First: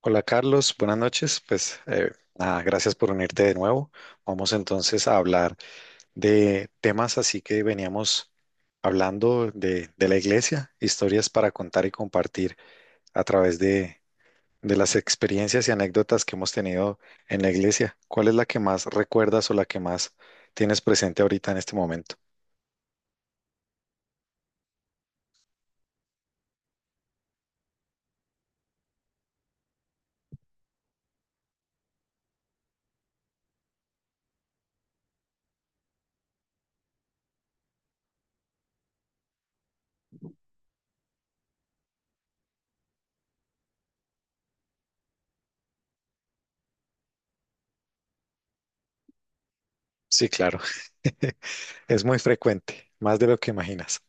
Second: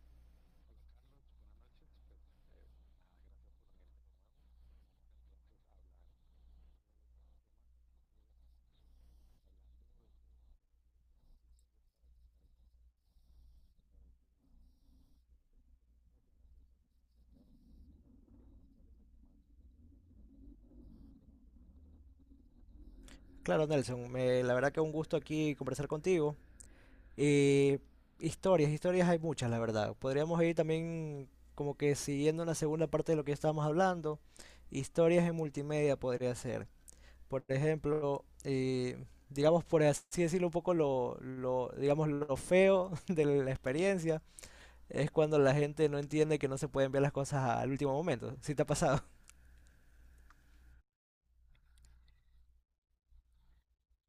Hola Carlos, buenas noches. Nada, gracias por unirte de nuevo. Vamos entonces a hablar de temas así que veníamos hablando de la iglesia, historias para contar y compartir a través de las experiencias y anécdotas que hemos tenido en la iglesia. ¿Cuál es la que más recuerdas o la que más tienes presente ahorita en este momento? Claro, Nelson, la verdad que un gusto aquí conversar contigo. Y historias hay muchas, la verdad. Podríamos ir también como que siguiendo una segunda parte de lo que estábamos hablando. Historias en multimedia podría ser. Por ejemplo, digamos por así decirlo un poco digamos lo feo de la experiencia es cuando la gente no entiende que no se pueden ver las cosas al último momento. ¿Sí te ha pasado? Sí, claro. Es muy frecuente, más de lo que imaginas.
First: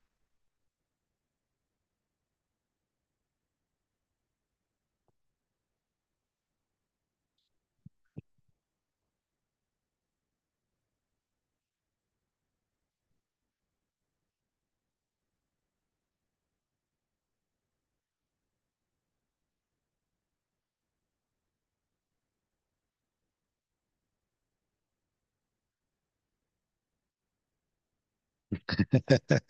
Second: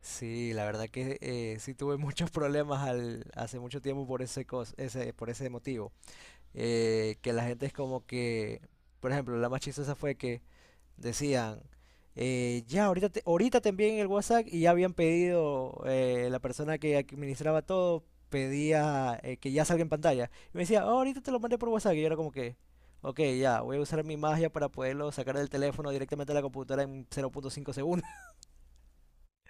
Sí, la verdad que sí tuve muchos problemas hace mucho tiempo por por ese motivo. Que la gente es como que, por ejemplo, la más chistosa fue que decían, ya, ahorita te envíen el WhatsApp y ya habían pedido, la persona que administraba todo pedía que ya salga en pantalla. Y me decía, "Oh, ahorita te lo mandé por WhatsApp". Y yo era como que, ok, ya, voy a usar mi magia para poderlo sacar del teléfono directamente a la computadora en 0.5 segundos.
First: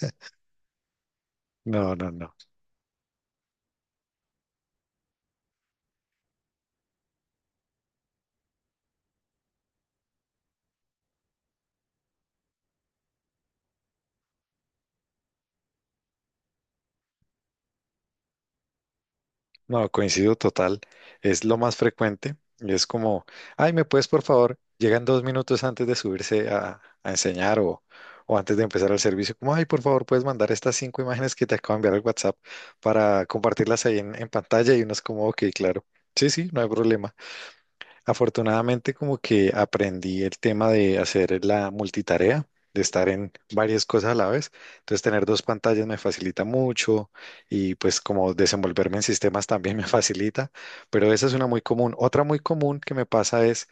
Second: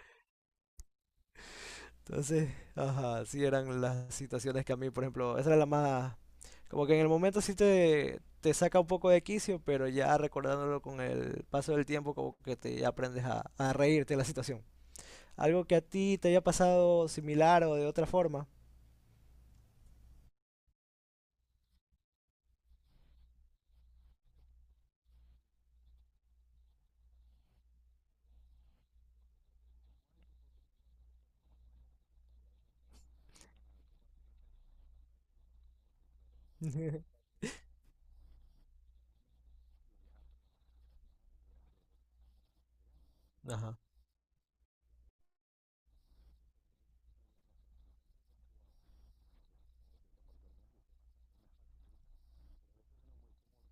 No, no, no. Entonces, ajá, sí eran las situaciones que a mí, por ejemplo, esa era la más... Como que en el momento sí te saca un poco de quicio, pero ya recordándolo con el paso del tiempo, como que te ya aprendes a reírte de la situación. Algo que a ti te haya pasado similar o de otra forma. No, coincido total. Es lo más frecuente. Y es como, ay, ¿me puedes, por favor? Llegan dos minutos antes de subirse a enseñar o antes de empezar el servicio. Como, ay, por favor, puedes mandar estas cinco imágenes que te acabo de enviar al WhatsApp para compartirlas ahí en pantalla. Y uno es como, ok, claro. Sí, sí, no hay problema. Afortunadamente, como que aprendí el tema de hacer la multitarea, de estar en Ajá. varias cosas a la vez. Entonces, tener dos pantallas me facilita mucho y pues como desenvolverme en sistemas también me facilita, pero esa es una muy común. Otra muy común que me pasa es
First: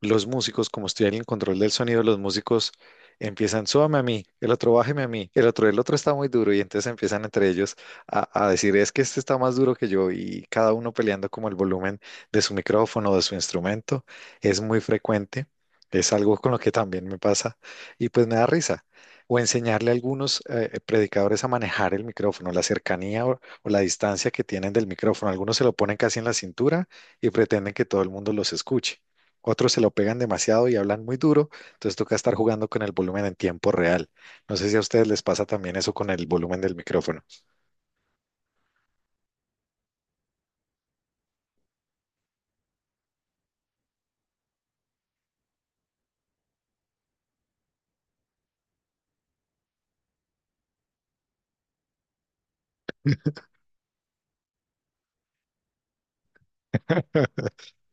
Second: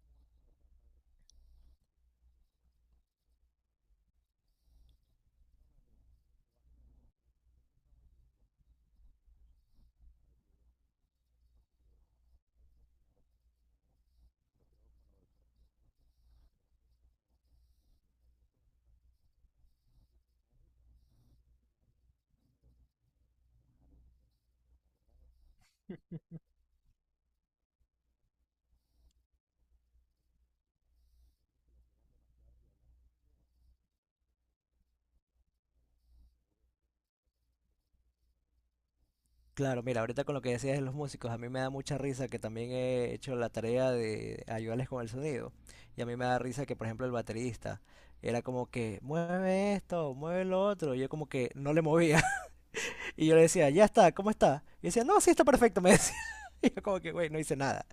los músicos, como estoy en el control del sonido, los músicos empiezan, súbame a mí, el otro bájeme a mí, el otro está muy duro, y entonces empiezan entre ellos a decir, es que este está más duro que yo, y cada uno peleando como el volumen de su micrófono o de su instrumento, es muy frecuente, es algo con lo que también me pasa, y pues me da risa. O enseñarle a algunos predicadores a manejar el micrófono, la cercanía o la distancia que tienen del micrófono. Algunos se lo ponen casi en la cintura y pretenden que todo el mundo los escuche. Otros se lo pegan demasiado y hablan muy duro, entonces toca estar jugando con el volumen en tiempo real. No sé si a ustedes les pasa también eso con el volumen del micrófono. Claro, mira, ahorita con lo que decías de los músicos, a mí me da mucha risa que también he hecho la tarea de ayudarles con el sonido. Y a mí me da risa que, por ejemplo, el baterista era como que mueve esto, mueve lo otro. Y yo como que no le movía. Y yo le decía, ya está, ¿cómo está? Y decía, no, sí está perfecto, me decía. Y yo como que, güey, no hice nada.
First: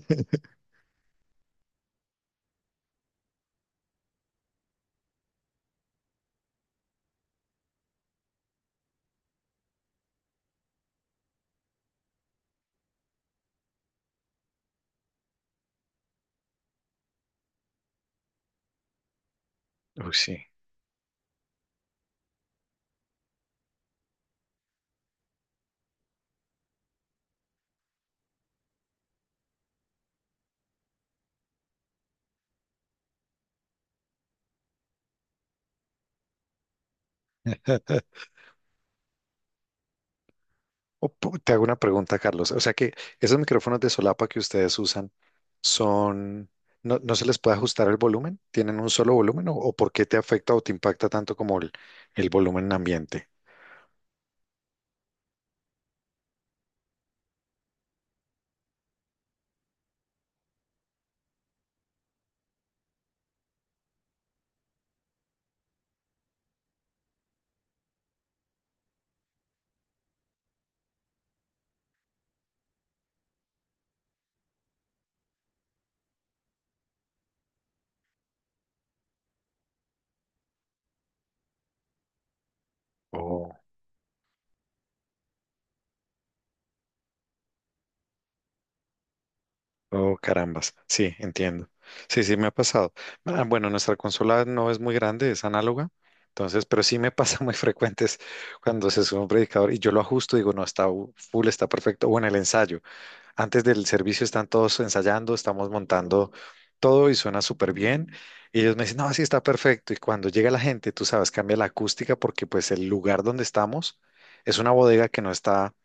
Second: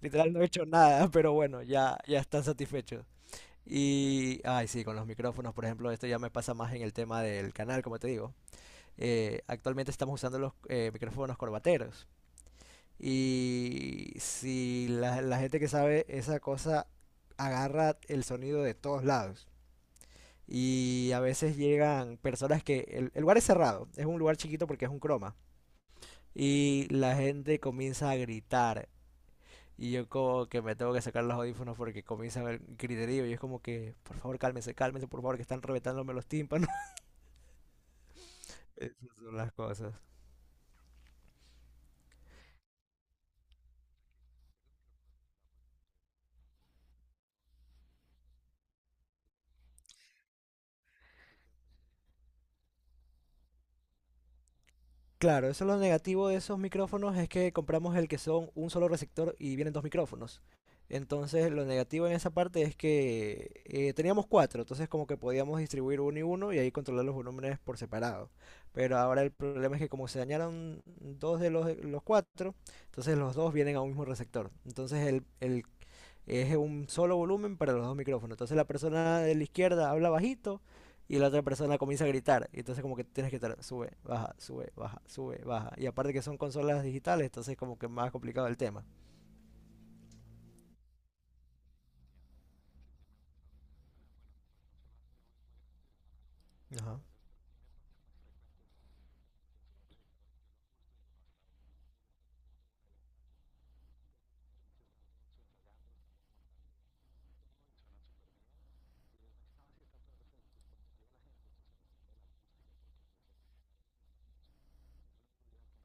Literal no he hecho nada, pero bueno, ya están satisfechos. Y, ay, sí, con los micrófonos, por ejemplo, esto ya me pasa más en el tema del canal, como te digo. Actualmente estamos usando los micrófonos corbateros. Y si la gente que sabe esa cosa agarra el sonido de todos lados. Uy, sí. Y a veces llegan personas que... El lugar es cerrado, es un lugar chiquito porque es un croma y la gente comienza a gritar. Y yo como que me tengo que sacar los audífonos porque comienza a haber griterío. Y es como que, por favor, cálmense, cálmense, por favor, que están reventándome los tímpanos. Esas son las cosas. Te hago una pregunta, Carlos. O sea que esos micrófonos de solapa que ustedes usan son, no, no se les puede ajustar el volumen, tienen un solo volumen o por qué te afecta o te impacta tanto como el volumen ambiente. Claro, eso es lo negativo de esos micrófonos, es que compramos el que son un solo receptor y vienen dos micrófonos. Entonces, lo negativo en esa parte es que teníamos cuatro, entonces como que podíamos distribuir uno y uno y ahí controlar los volúmenes por separado. Pero ahora el problema es que como se dañaron dos de los cuatro, entonces los dos vienen a un mismo receptor. Entonces el es un solo volumen para los dos micrófonos. Entonces la persona de la izquierda habla bajito y la otra persona comienza a gritar. Y entonces como que tienes que Oh. estar sube, baja, sube, baja, sube, baja. Y aparte que son consolas digitales, entonces como que más complicado el tema. Oh, carambas. Sí, entiendo. Sí, sí, me ha pasado. Ah, bueno, nuestra consola no es muy grande, es análoga. Entonces, pero sí Ajá. me pasa muy frecuentes cuando se sube un predicador y yo lo ajusto, digo, no, está full, está perfecto. O en el ensayo. Antes del servicio están todos ensayando, estamos montando todo y suena súper bien. Y ellos me dicen, no, sí está perfecto. Y cuando llega la gente, tú sabes, cambia la acústica porque pues el lugar donde estamos es una bodega que no está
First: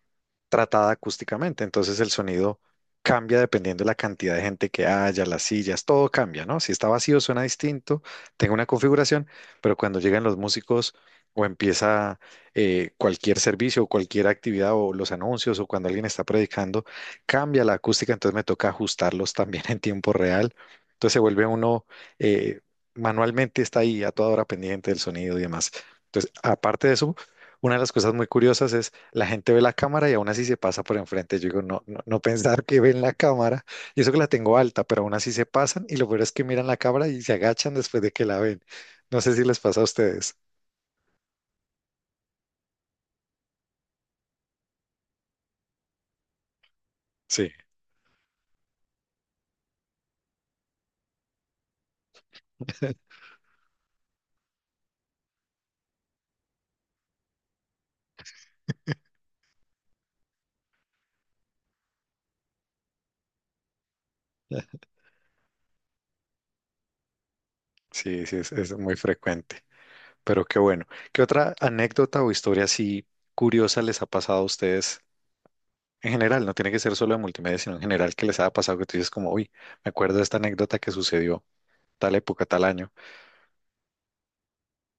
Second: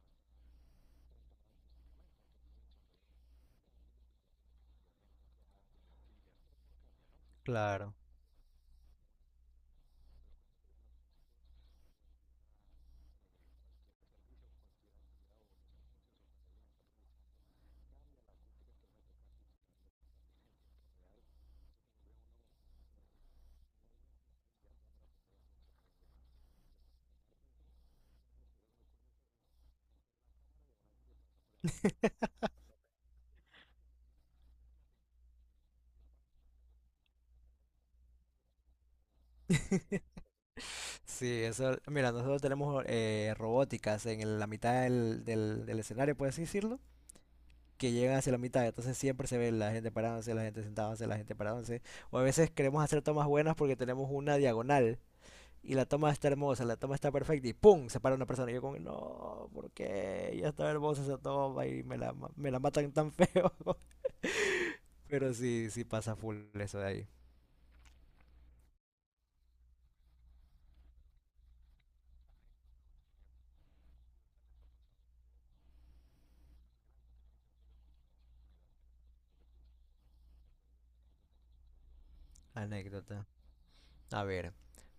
tratada acústicamente. Entonces el sonido cambia dependiendo de la cantidad de gente que haya, las sillas, todo cambia, ¿no? Si está vacío suena Claro. distinto, tengo una configuración, pero cuando llegan los músicos o empieza cualquier servicio o cualquier actividad o los anuncios o cuando alguien está predicando, cambia la acústica, entonces me toca ajustarlos también en tiempo real. Entonces se vuelve uno, eh, manualmente está ahí a toda hora pendiente del sonido y demás. Entonces, aparte de eso, una de las cosas muy curiosas es la gente ve la cámara y aún así se pasa por enfrente. Yo digo, no, no, no pensar que ven la cámara. Y eso que la tengo alta, pero aún así se pasan. Y lo peor es que miran la cámara y se agachan después de que la ven. No sé si les pasa a ustedes. Sí, eso, mira, nosotros tenemos robóticas en la mitad del escenario, puedes decirlo, Sí, que llegan hacia la mitad, entonces siempre se ve la gente parándose, la gente sentándose, la gente parándose, o a veces queremos hacer tomas buenas porque tenemos una diagonal, y la toma está hermosa, la toma está perfecta y ¡pum!, se para una persona. Y yo como, no, ¿por qué? Ya está hermosa esa toma y me me la matan tan feo. Pero sí, sí pasa full eso de ahí. sí, sí, es muy frecuente. Pero qué bueno. ¿Qué otra anécdota o historia así curiosa les ha pasado a ustedes en general? No tiene que ser solo de multimedia, sino en general que les haya pasado que tú dices como, uy, me acuerdo de esta anécdota que sucedió tal época, tal año. Anécdota. A ver,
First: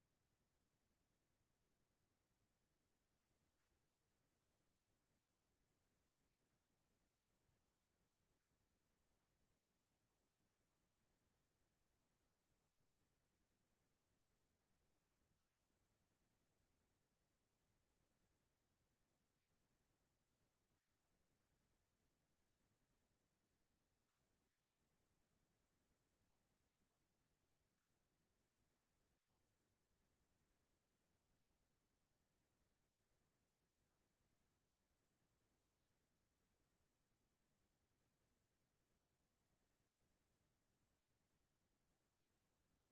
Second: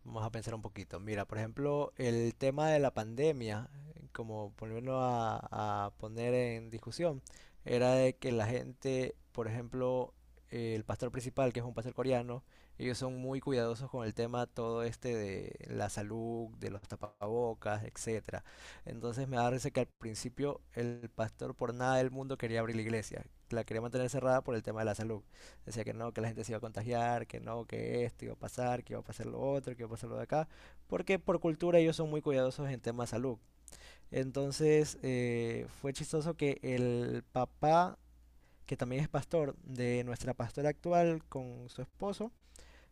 vamos a pensar un poquito. Mira, por ejemplo, el tema de la pandemia, como ponerlo a poner en discusión, era de que la gente, por ejemplo, el pastor principal, que es un pastor coreano, ellos son muy cuidadosos con el tema todo este de la salud, de los tapabocas, etcétera. Entonces me da risa que al principio el pastor por nada del mundo quería abrir la iglesia, la quería mantener cerrada por el tema de la salud. Decía que no, que la gente se iba a contagiar, que no, que esto iba a pasar, que iba a pasar lo otro, que iba a pasar lo de acá, porque por cultura ellos son muy cuidadosos en temas de salud. Entonces fue chistoso que el papá, que también es pastor de nuestra pastora actual con su esposo,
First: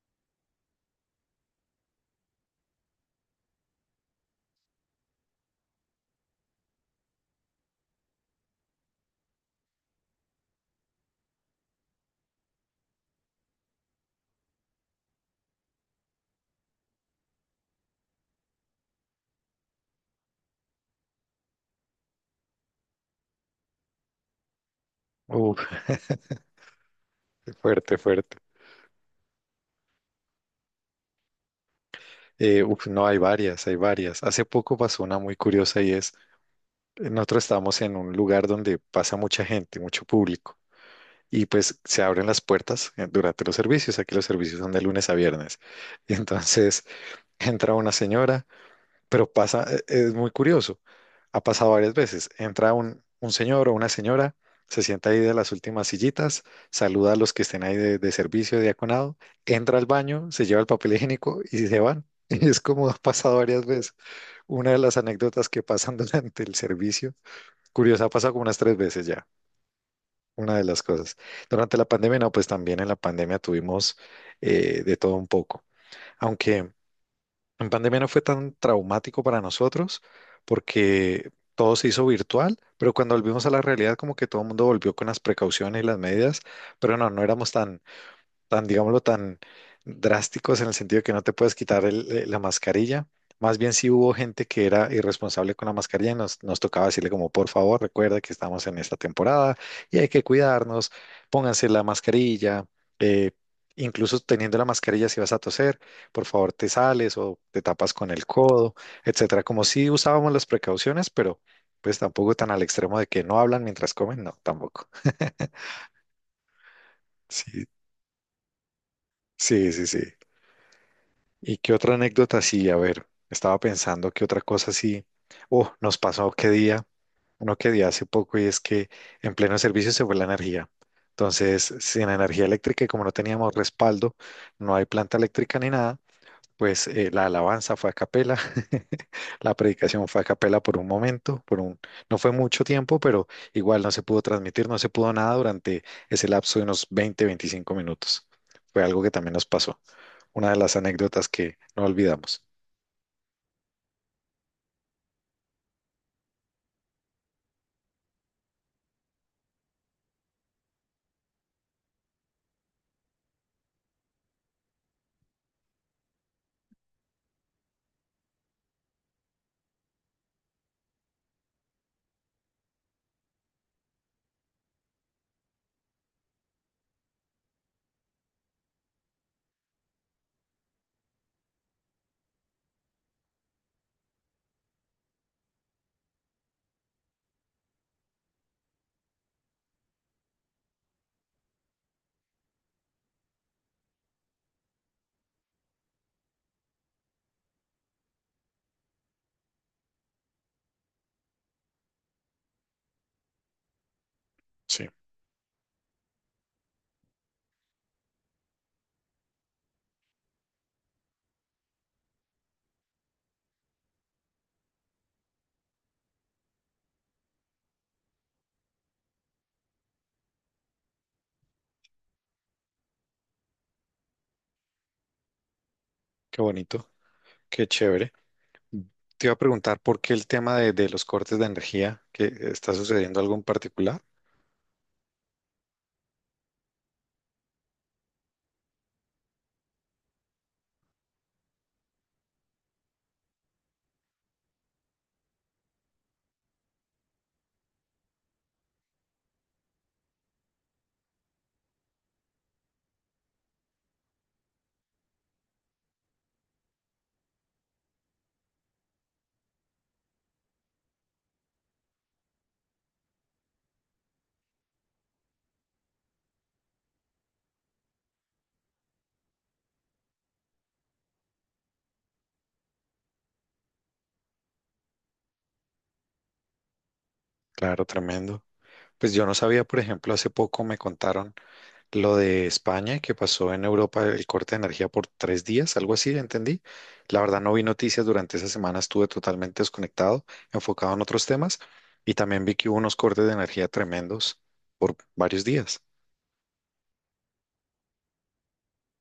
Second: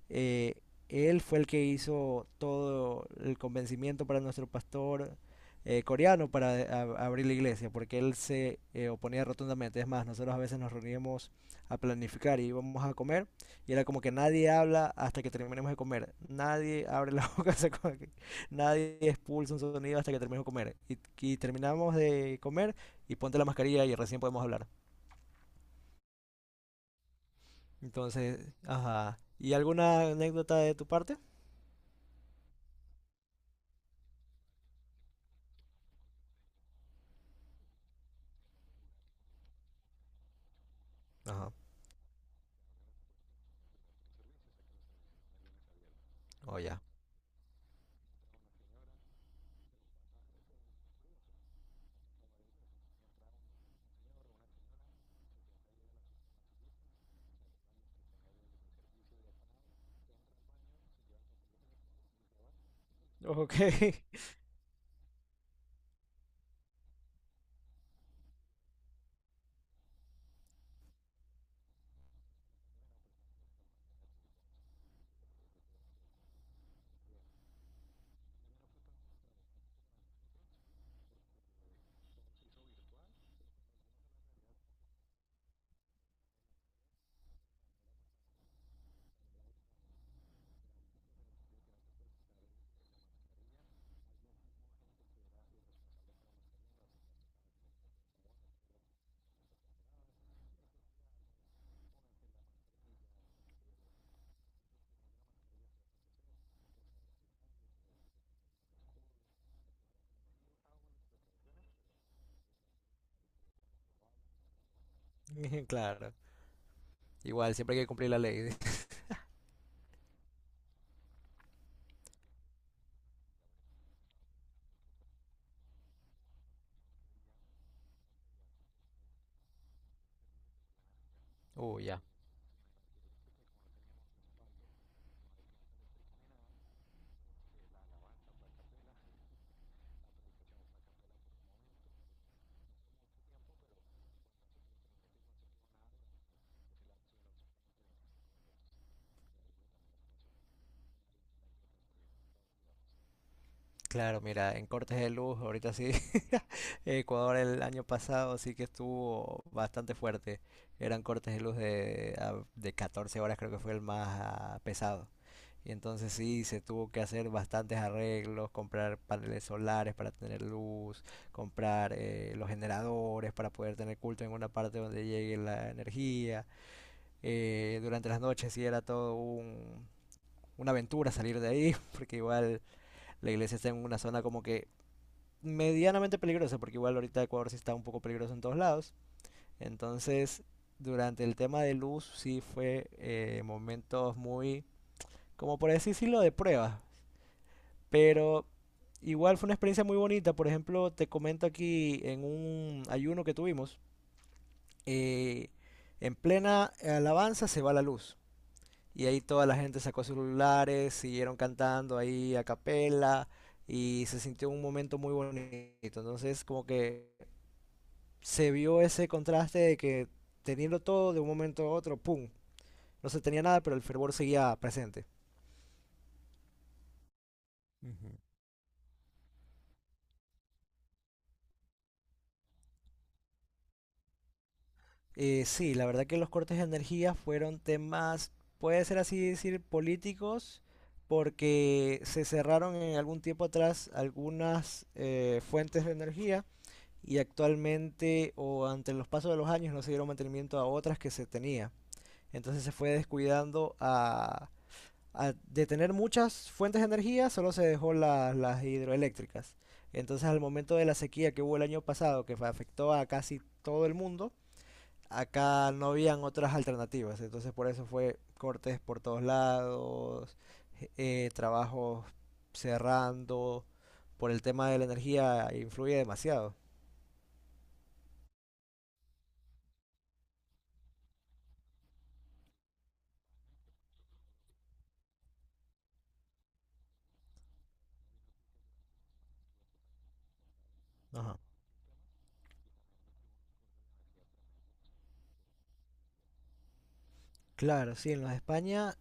eh, él fue el que hizo todo el convencimiento para nuestro pastor coreano para abrir la iglesia, porque él se oponía rotundamente. Es más, nosotros a veces nos reuníamos a planificar y íbamos a comer, y era como que nadie habla hasta que terminemos de comer. Nadie abre la boca, se come aquí. Nadie expulsa un sonido hasta que terminemos de comer. Y terminamos de comer y ponte la mascarilla y recién podemos hablar. Uf, fuerte, fuerte. Entonces, ajá. ¿Y alguna anécdota de tu parte? No, hay varias, hay varias. Hace poco pasó una muy curiosa y nosotros estábamos en un lugar donde pasa mucha gente, mucho público, y Ajá. pues se abren las puertas durante los servicios. Aquí los servicios son de lunes a viernes. Y Oh, ya. entonces entra una señora pero pasa, es muy curioso. Ha pasado varias veces. Entra un señor o una señora, se sienta ahí de las últimas sillitas, saluda a los que estén ahí de servicio, de diaconado, entra al baño, se lleva el papel higiénico y se van. Y es como ha pasado Ok, varias veces. Una de las anécdotas que pasan durante el servicio, curiosa, ha pasado como unas tres veces ya, una de las cosas. Durante la pandemia, no, pues también en la pandemia tuvimos de todo un poco. Aunque en pandemia no fue tan traumático para nosotros porque todo se hizo virtual, pero cuando volvimos a la realidad como que todo el mundo volvió con las precauciones y las medidas, pero no, no éramos tan, digámoslo, tan drásticos en el sentido de que no te puedes quitar la mascarilla. Más bien si hubo gente que era irresponsable con la mascarilla y nos tocaba decirle como, por favor, recuerda que estamos en esta temporada y hay que cuidarnos, pónganse la mascarilla, eh, incluso teniendo la mascarilla si vas a toser, por favor te sales o te tapas con el codo, etcétera. Como si usábamos las precauciones, pero pues tampoco tan al extremo de que no hablan mientras comen, no, tampoco. claro. Igual, Sí, siempre hay que cumplir la ley. sí, sí, sí. ¿Y qué otra anécdota? Sí, a ver, estaba pensando que otra cosa sí. Oh, nos pasó qué día, no qué día hace poco, y es que en pleno servicio se fue la energía. Entonces, ya. sin energía eléctrica y como no teníamos respaldo, no hay planta eléctrica ni nada, pues la alabanza fue a capela, la predicación fue a capela por un momento, no fue mucho tiempo, pero igual no se pudo transmitir, no se pudo nada durante ese lapso de unos 20, 25 minutos. Fue algo que también nos pasó una de las anécdotas que no olvidamos. Claro, mira, en cortes de luz, ahorita sí. Ecuador el año pasado sí que estuvo bastante fuerte. Eran cortes de luz de 14 horas, creo que fue el más pesado. Y entonces sí, se tuvo que hacer bastantes arreglos, comprar paneles solares para tener luz, comprar los generadores para poder tener culto en una parte donde llegue la energía. Durante las noches sí era todo una aventura salir de ahí, porque igual la iglesia está en una zona como que medianamente peligrosa, porque igual ahorita Ecuador sí está un poco peligroso en todos lados. Entonces, durante el tema de luz sí fue momentos muy, como por así decirlo, de prueba. Pero igual fue una experiencia muy bonita. Por ejemplo, te comento aquí en un ayuno que tuvimos, Sí, eh, en plena alabanza se va la luz. Y ahí toda la gente sacó celulares, siguieron cantando ahí a capela y se sintió un momento muy bonito. Entonces, como que se vio ese contraste de que teniendo todo de un momento a otro, ¡pum! No se tenía nada, pero el fervor seguía presente. qué bonito, qué chévere. Ujú. Te iba a preguntar por qué el tema de los cortes de energía, que está sucediendo algo en particular. Sí, la verdad que los cortes de energía fueron temas, puede ser así decir, políticos, porque se cerraron en algún tiempo atrás algunas fuentes de energía y actualmente o ante los pasos de los años no se dieron mantenimiento a otras que se tenía. Entonces se fue descuidando de tener muchas fuentes de energía, solo se dejó las hidroeléctricas. Entonces al momento de la sequía que hubo el año pasado, que afectó a casi todo el mundo, acá no habían otras alternativas. Entonces por eso fue cortes por todos lados, trabajos cerrando, por el tema de la energía influye demasiado. Claro, tremendo. Pues yo no sabía, por ejemplo, hace poco me contaron lo de España, que pasó en Europa el corte de energía por tres días, algo así, entendí. La verdad no vi noticias durante esa semana, estuve totalmente desconectado, enfocado en otros Ajá. temas, y también vi que hubo unos cortes de energía tremendos por varios días. Claro, sí, en los de España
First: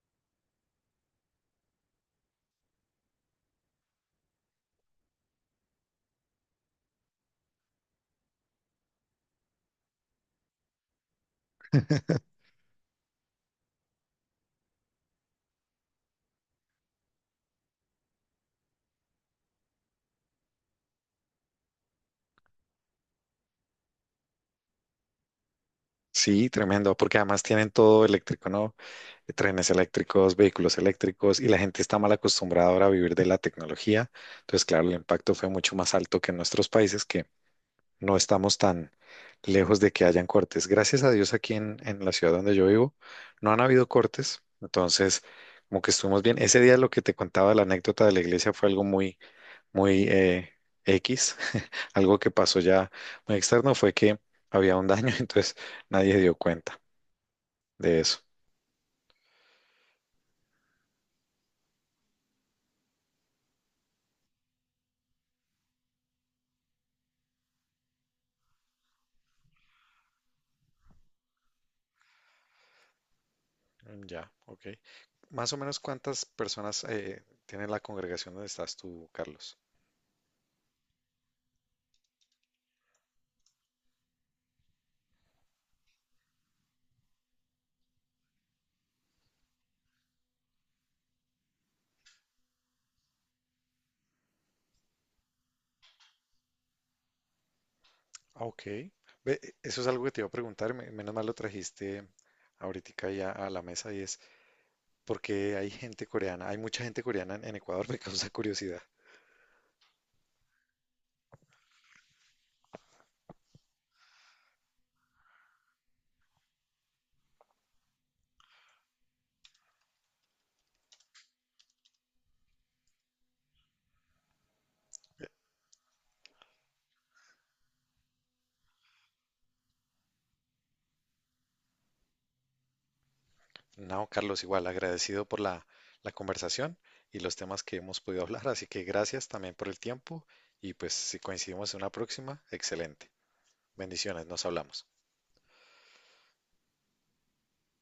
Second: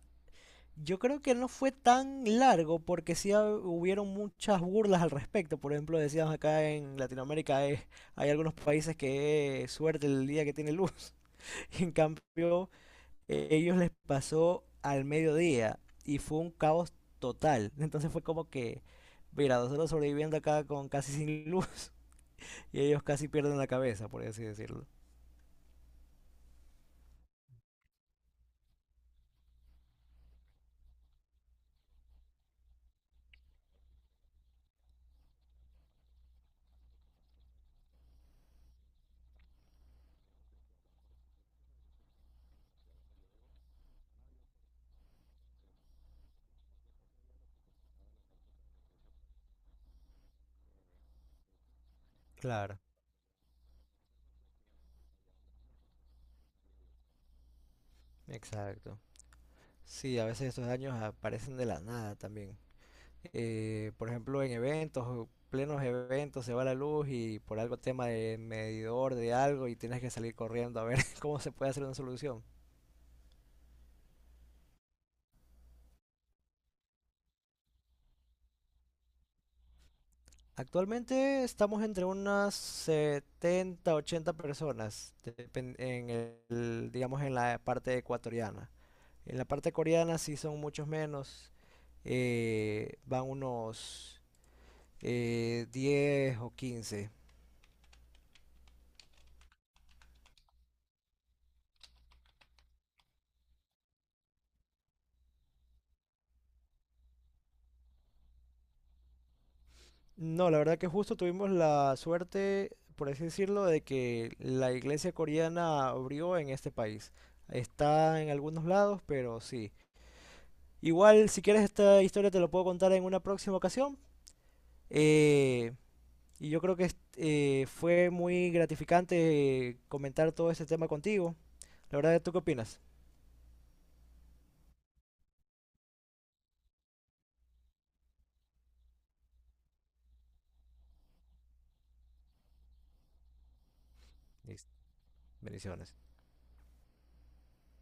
yo creo que no fue tan largo porque sí hubieron muchas burlas al respecto. Por ejemplo, decíamos acá en Latinoamérica hay algunos países que suerte el día que tiene luz. Y en cambio, ellos les pasó al mediodía y fue un caos total. Entonces fue como que, mira, nosotros sobreviviendo acá con casi sin luz y ellos casi pierden la cabeza, por así decirlo. Sí, tremendo, porque además tienen todo eléctrico, ¿no? Trenes eléctricos, vehículos eléctricos, y la gente está mal acostumbrada ahora a vivir de la tecnología. Entonces, claro, el impacto fue mucho más alto que en nuestros países, que no estamos tan lejos de que hayan cortes. Gracias a Dios aquí en la ciudad donde yo vivo no han habido cortes, entonces como que estuvimos bien. Ese día lo que te contaba, la anécdota de la iglesia fue algo muy, muy X, algo que pasó Claro, ya muy externo fue que había un daño, entonces nadie dio cuenta de eso. exacto. Sí, a veces estos daños aparecen de la nada también. Por ejemplo, en eventos, plenos eventos, se va la luz y por algo tema de medidor de algo y tienes que salir corriendo a ver cómo se puede hacer una solución. Mm, ya, ok. Más o menos cuántas personas tiene la congregación donde estás tú, Carlos. Actualmente estamos entre unas 70, 80 personas, en el, digamos en la parte ecuatoriana. En la parte coreana sí son muchos menos, van unos 10 o 15. Ah, ok. Ve, eso es algo que te iba a preguntar, menos mal lo trajiste ahorita ya a la mesa y es, ¿por qué hay gente coreana? Hay mucha gente coreana en Ecuador, me causa curiosidad. No, la verdad que justo tuvimos la suerte, por así decirlo, de que la iglesia coreana abrió en este país. Está en algunos lados, pero sí. Igual, si quieres esta historia te lo puedo contar en una próxima ocasión. Eh, y yo creo que fue muy gratificante comentar todo este tema contigo. La verdad, ¿tú qué opinas? No, Carlos, igual, agradecido por la conversación y los temas que hemos podido hablar, así que gracias también por el tiempo y pues si coincidimos en una próxima, excelente. Bendiciones, nos Listo. hablamos. Bendiciones.